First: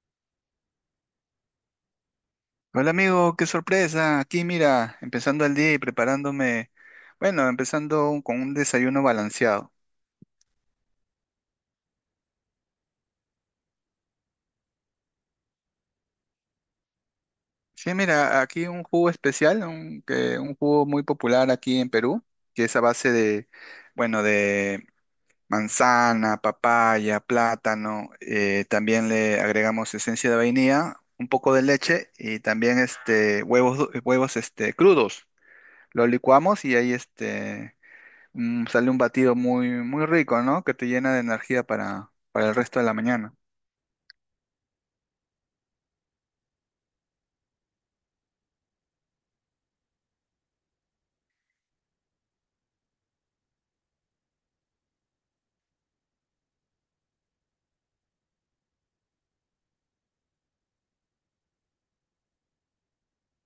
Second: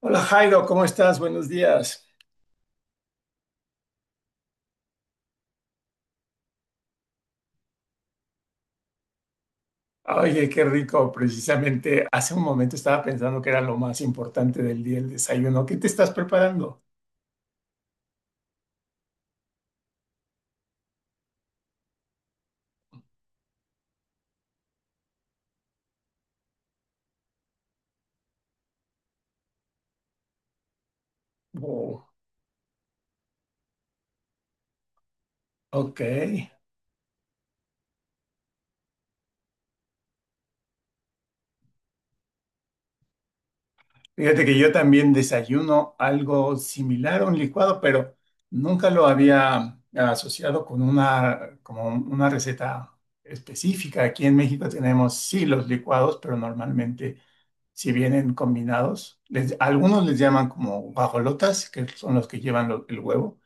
Hola Jairo, ¿cómo estás? Buenos días. Hola amigo, qué sorpresa. Aquí mira, empezando el día y preparándome, bueno, con un desayuno balanceado. Oye, qué rico. Precisamente hace un momento estaba pensando que era lo más importante del día, el desayuno. ¿Qué te estás preparando? Sí, mira, aquí un jugo especial, un jugo muy popular aquí en Perú, que es a base de, bueno, de manzana, papaya, plátano. También le agregamos esencia de vainilla, un poco de Oh, leche y también huevos, huevos crudos. ok. Lo licuamos y ahí sale un batido muy, muy rico, ¿no? Que te llena de energía para el resto de la mañana. Fíjate que yo también desayuno algo similar a un licuado, pero nunca lo había asociado con una, como una receta específica. Aquí en México tenemos sí los licuados, pero normalmente si vienen combinados. Les- algunos les llaman como guajolotas, que son los que llevan lo- el huevo,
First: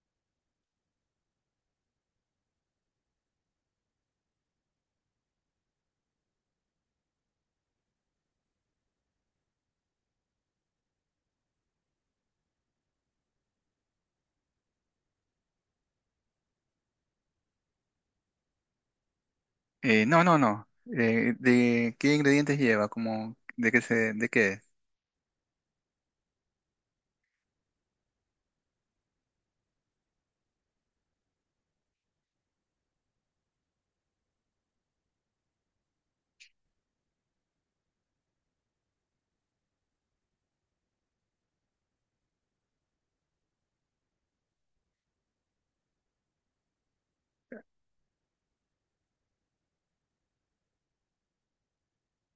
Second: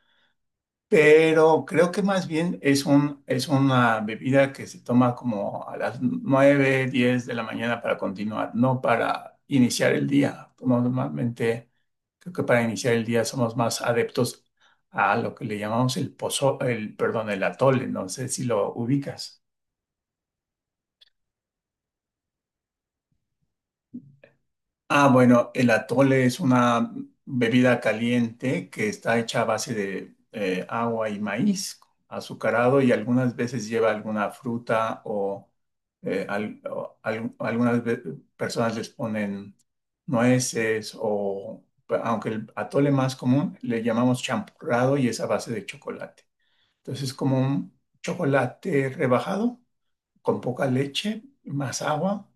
pero creo que más bien es un, es una bebida que se toma como a las 9:10 de la mañana para continuar, no para iniciar el día. Normalmente creo que para iniciar el día somos más adeptos a lo que le llamamos el pozo, el, perdón, el atole, no sé si lo ubicas. No, no, no. ¿De qué ingredientes lleva? Como, de qué es? Ah, bueno, el atole es una bebida caliente que está hecha a base de agua y maíz azucarado y algunas veces lleva alguna fruta o, eh, al- o al- algunas ve- personas les ponen nueces o, pues, aunque el atole más común le llamamos champurrado y es a base de chocolate. Entonces es como un chocolate rebajado con poca leche, más agua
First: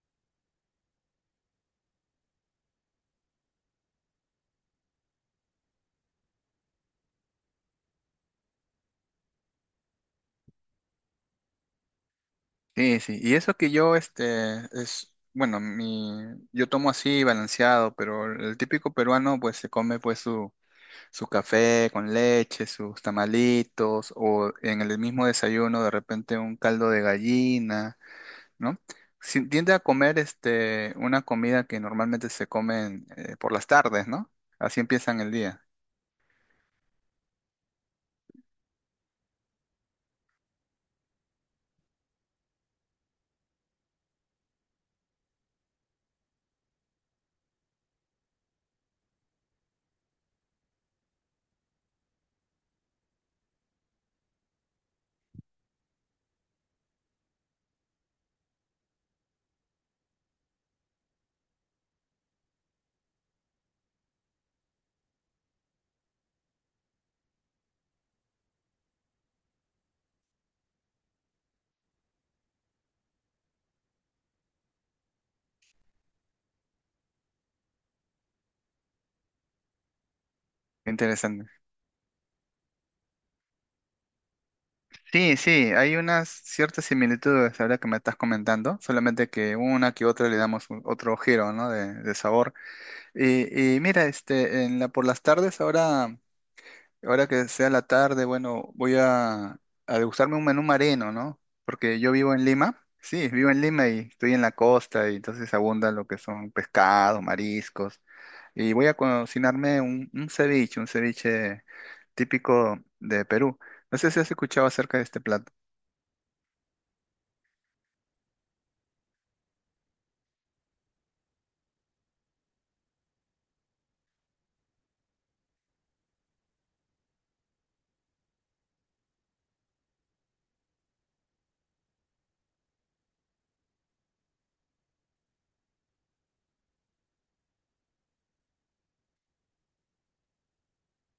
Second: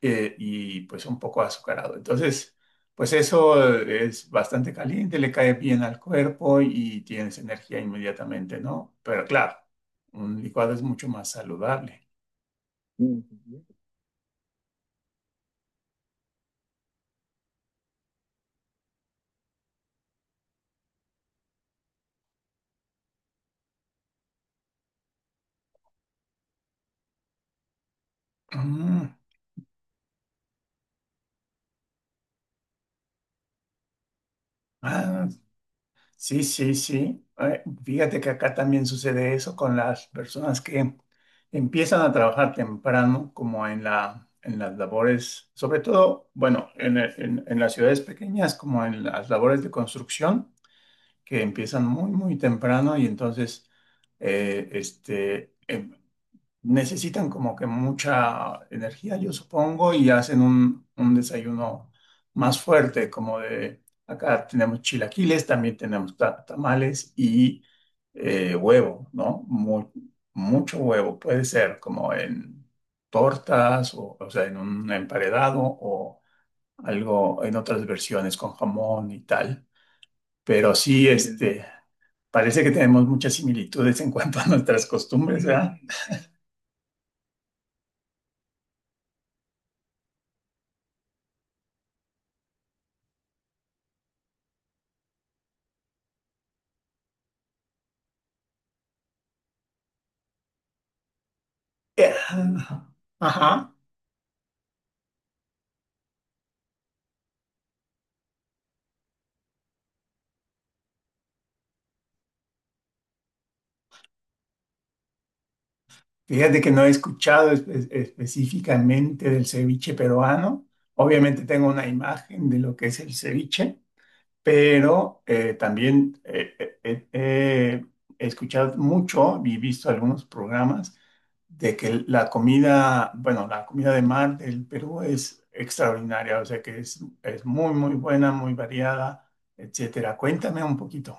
y pues un poco azucarado. Entonces, pues eso es bastante caliente, le cae bien al cuerpo y tienes energía inmediatamente, ¿no? Pero claro, un licuado es mucho más saludable. Sí, sí. Y eso que yo, es, bueno, mi, yo tomo así balanceado, pero el típico peruano, pues, se come, pues, su café con leche, sus tamalitos, o en el mismo desayuno, de repente, un caldo de gallina, ¿no? Mm, Tiende a comer una comida que normalmente se comen por las tardes, ¿no? Así empiezan ah, el día. sí, sí, sí. Fíjate que acá también sucede eso con las personas que empiezan a trabajar temprano, como en la, en las labores, sobre todo, bueno, en las ciudades pequeñas, como en las labores de construcción que empiezan muy, muy temprano y entonces eh, este, em, necesitan como que mucha energía, yo supongo, y hacen un desayuno más fuerte, como de acá tenemos chilaquiles, también tenemos tamales y huevo, ¿no? Mucho huevo, puede ser como en tortas o sea, en un emparedado o algo en otras versiones con jamón y tal. Pero Qué sí, mm, interesante. este, parece que tenemos muchas similitudes en cuanto a nuestras Sí, costumbres, sí, ¿verdad? hay unas ciertas similitudes ahora que me estás comentando, solamente que una que otra le damos otro giro, ¿no? De sabor. Y mira, por las tardes ahora que sea la tarde, bueno, voy a degustarme un menú marino, ¿no? Porque yo Eh, vivo en Lima, sí, vivo en Ajá. Lima y estoy en la costa y entonces abundan lo que son pescados, mariscos. Y voy a cocinarme un ceviche típico de Perú. No sé si has escuchado acerca de este plato. Fíjate que no he escuchado específicamente del ceviche peruano. Obviamente tengo una imagen de lo que es el ceviche, pero también he escuchado mucho y visto algunos programas de que la comida, bueno, la comida de mar del Perú es extraordinaria, o sea que es muy, muy buena, muy variada, etcétera. Cuéntame un poquito.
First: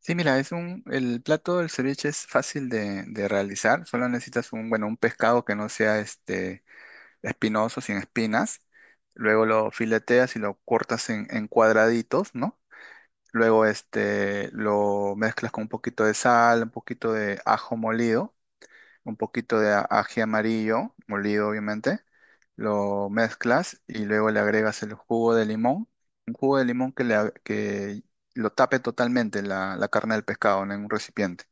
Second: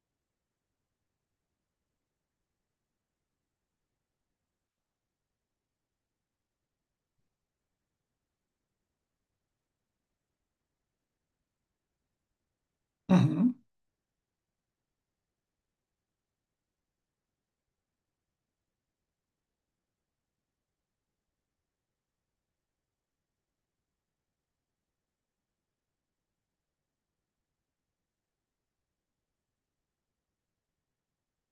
Sí, mira, el plato del ceviche es fácil de realizar, solo necesitas un, bueno, un pescado que no sea este espinosos y en espinas. Luego lo fileteas y lo cortas en cuadraditos, ¿no? Luego lo mezclas con un poquito de sal, un poquito de ajo molido, un poquito de ají amarillo, molido obviamente. Lo mezclas y luego le agregas el jugo de limón. Un jugo de limón que lo tape totalmente la, la carne del pescado, ¿no? En un recipiente.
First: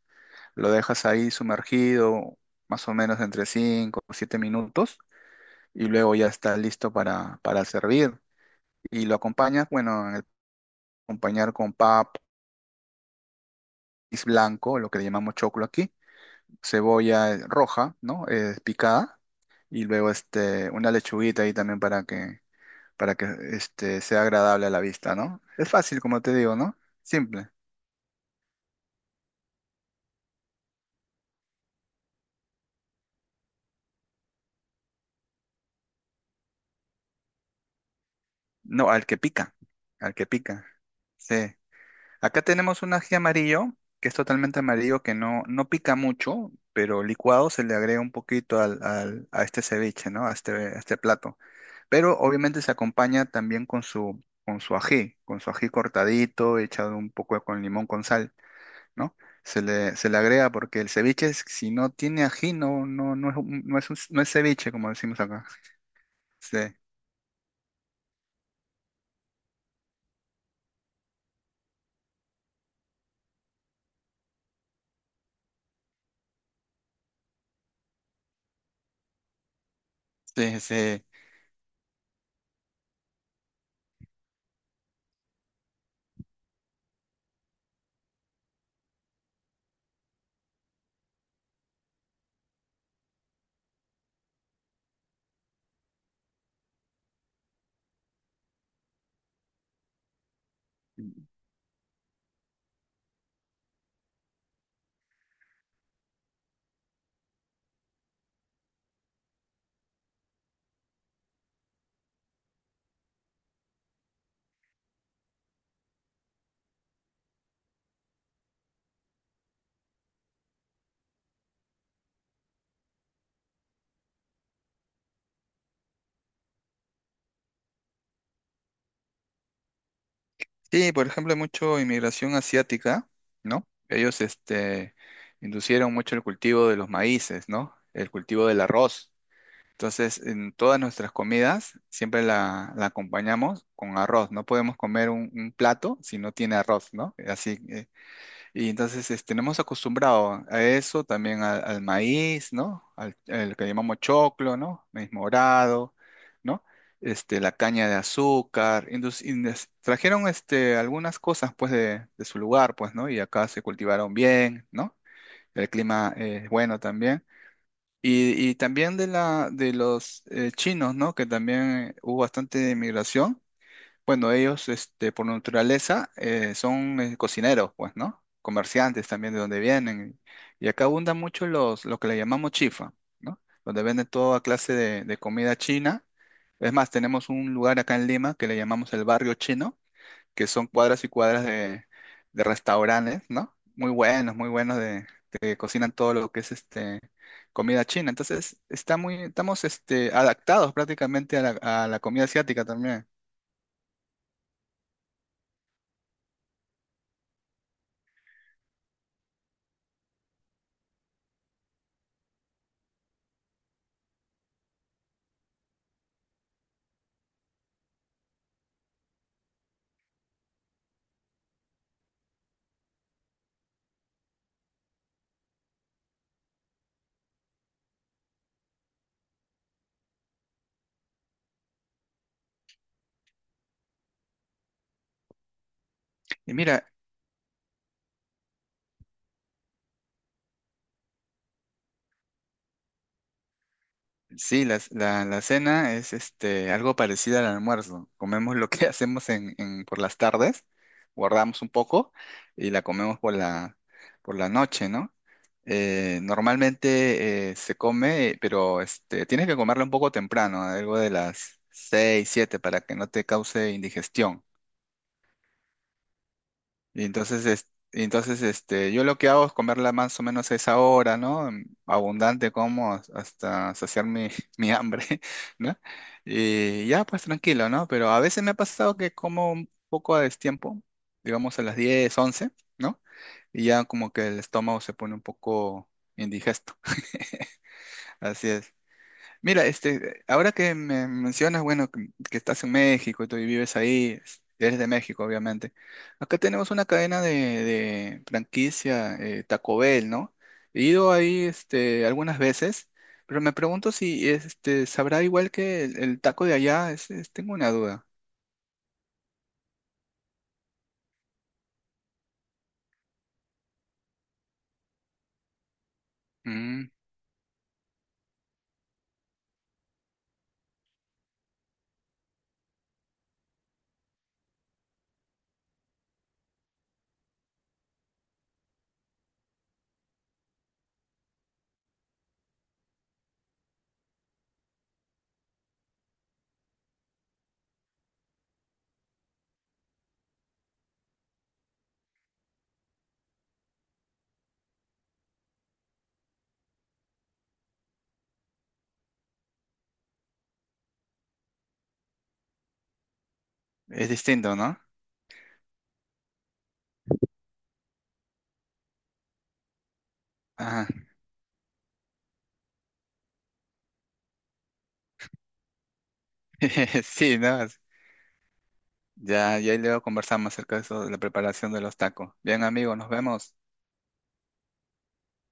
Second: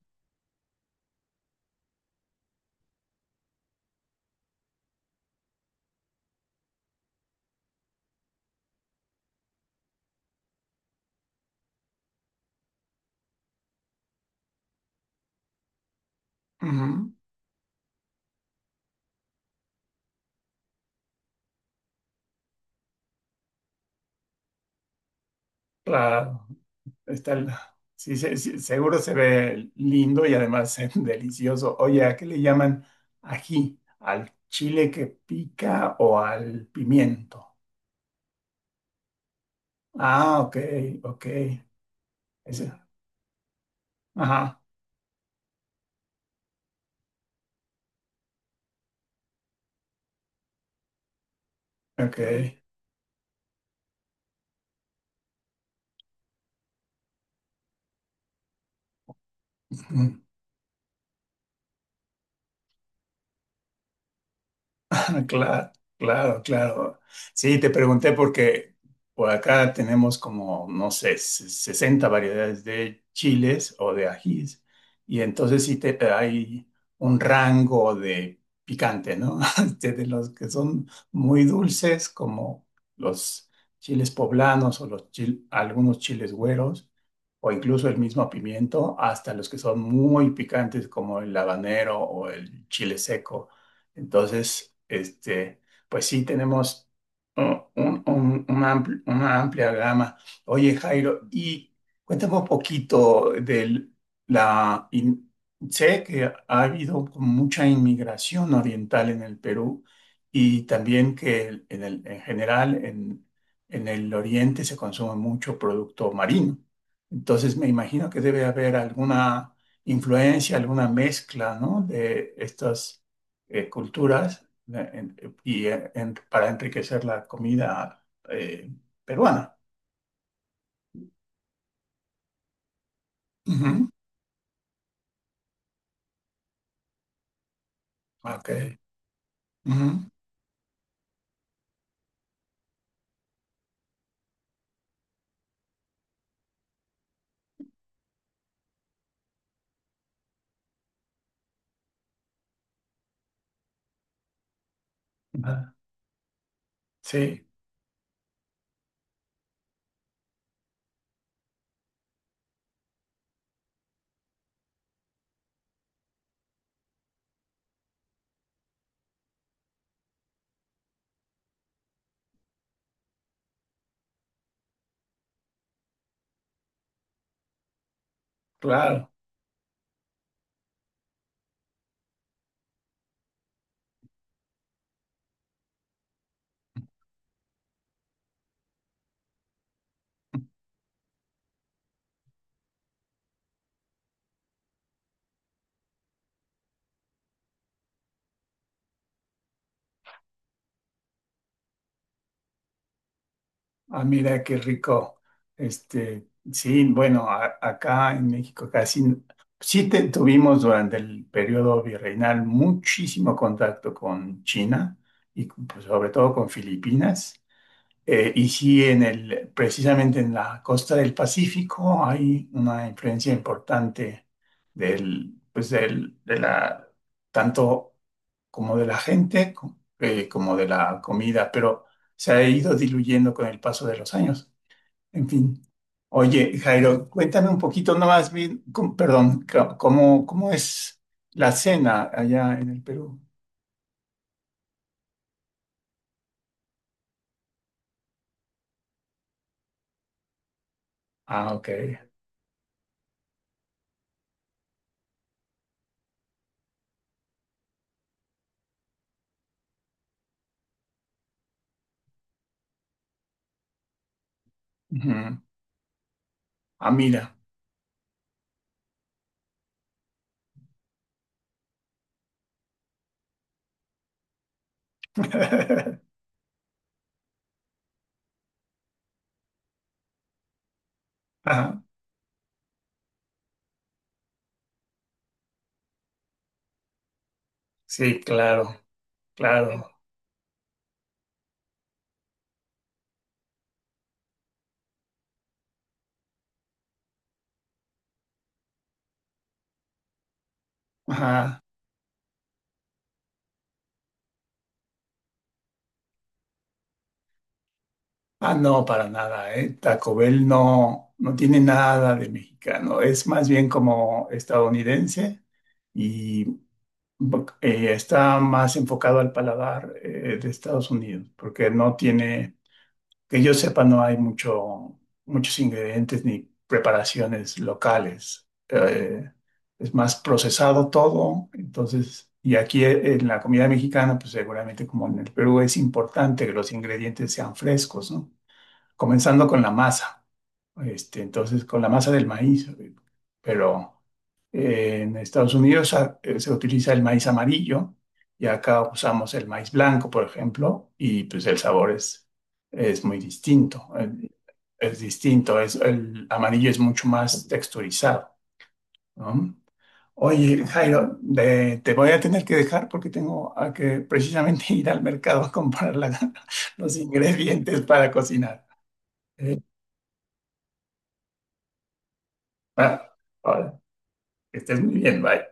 Lo dejas ahí sumergido más o menos entre 5 o 7 minutos y luego ya está listo para servir. Y lo acompañas, bueno, acompañar con pap maíz blanco, lo que le llamamos choclo aquí, Ujú, ujú, cebolla roja, ¿no? Picada, y luego una lechuguita ahí también para que sea agradable a la vista, ¿no? Es fácil, como te claro, digo, ¿no? está Simple. Sí, sí, seguro se ve lindo y además delicioso. Oye, ¿a qué le llaman ají? ¿Al chile que pica o al pimiento? No, al que pica, al que Ah, ok, pica. ok. Sí. Acá Ese- tenemos un ají amarillo, que es totalmente ajá, amarillo, que no, no pica mucho, pero licuado se le agrega un poquito a este ceviche, ¿no? A este plato. Pero ok. obviamente se acompaña también con con su ají cortadito, echado un poco con limón con sal, ¿no? Se le agrega porque el ceviche, si no tiene ají, no, no, no es, no es, no es ceviche, como decimos Claro, acá. claro, claro, Sí, claro. Sí, te pregunté porque por acá tenemos como, no sé, 60 variedades de chiles o de ajís. Y entonces sí te, hay un rango de picante, ¿no? Desde los que sí, son sí. muy dulces, como los chiles poblanos o los algunos chiles güeros, o incluso el mismo pimiento, hasta los que son muy picantes, como el habanero o el chile seco. Entonces, este, pues sí, tenemos uh, una amplia gama. Oye, Jairo, y cuéntame un poquito de la... in- sé que ha habido como mucha inmigración oriental en el Perú y también que en general en el oriente se consume mucho producto marino. Entonces, me imagino que debe haber alguna influencia, alguna mezcla, ¿no? De estas culturas eh, en- para enriquecer la comida eh, peruana. Sí, por ejemplo, hay mucha inmigración asiática, ¿no? Ujú, Ellos, inducieron mucho el cultivo de los maíces, ¿no? El cultivo ok, del arroz. ujú, Entonces, en todas nuestras comidas siempre la acompañamos con arroz. No podemos comer un plato si no tiene arroz, ¿no? Así, y entonces nos hemos acostumbrado a eso, también al maíz, ¿no? Al que llamamos choclo, ¿no? Maíz ah, morado, ¿no? Este, sí, la caña de azúcar. Trajeron algunas cosas, pues, de su lugar, pues, ¿no? Y acá se cultivaron bien, ¿no? El clima es bueno también. Y también de los chinos, ¿no? Que también hubo bastante migración, bueno, ellos, por naturaleza, son cocineros, pues, ¿no? Comerciantes claro. también de donde vienen. Y acá abundan mucho los, lo que le llamamos chifa, ¿no? Donde venden toda clase de comida china. Es más, tenemos un lugar acá en Lima que le llamamos el barrio chino, que son cuadras y cuadras de restaurantes, ¿no? Muy buenos de, que cocinan todo lo que es este comida china. Entonces, está muy, estamos adaptados prácticamente a la comida asiática también. Ah, mira qué rico. Este, sí, bueno, acá en México casi sí tuvimos durante el periodo virreinal muchísimo contacto con China y pues, sobre todo con Filipinas. Y sí, en el, precisamente en la costa del Pacífico hay una influencia importante del, pues del, de la, tanto como de la gente como de la comida, pero se ha ido diluyendo con el paso de los años. En fin. Y Oye, mira, Jairo, cuéntame un poquito nomás bien, ¿cómo, cómo es la cena allá en el Perú? sí, la cena es algo parecido al almuerzo. Comemos lo que hacemos en, por las tardes, Ah, guardamos ok. un poco y la comemos por la noche, ¿no? Normalmente se come, pero tienes que comerla un poco temprano, algo de las 6, 7, para que no te cause indigestión. Ujú. Ah, Y mira. entonces, y entonces yo lo que hago es comerla más o menos a esa hora, ¿no? Abundante hasta saciar mi, mi hambre, ¿no? Y ya, pues tranquilo, ¿no? Pero a veces me ha pasado que como un poco a destiempo, digamos a las Ajá. 10 u 11, ¿no? Y ya como que el estómago se pone un poco indigesto. Sí, Así es. claro. Mira, Claro. Ahora que me mencionas, bueno, que estás en México y tú vives ahí, eres de México, obviamente. Acá tenemos una cadena de franquicia, Taco Bell, ¿no? He ido ahí, Ajá. Algunas veces, pero me pregunto si, sabrá igual que el taco de allá. Tengo una duda. Ah, no, para nada, ¿eh? Taco Bell no, no tiene nada de mexicano. Es más bien como estadounidense y Mm, está más enfocado al paladar de Estados Unidos, porque no tiene que yo sepa, no hay mucho, muchos ingredientes ni preparaciones locales. Es más procesado todo. Entonces, y aquí en la comida mexicana, pues seguramente como en el Perú, es importante que los ingredientes sean frescos, ¿no? Comenzando con la masa. Este, entonces, con la masa del maíz. Pero en Estados Unidos se utiliza el maíz amarillo y acá usamos el maíz blanco, por ejemplo, y pues el sabor es muy distinto. es distinto, ¿no? Es distinto, es, el amarillo es mucho más texturizado, ¿no? Oye, Ajá. Jairo, te voy a tener que dejar porque tengo a que precisamente ir al mercado a comprar los Sí, nada. ingredientes para cocinar. ¿Eh? Ya, ya luego conversamos acerca de eso, de la preparación de los tacos. Bien, amigos, nos Ah, vemos. ahora, que estés muy bien, bye.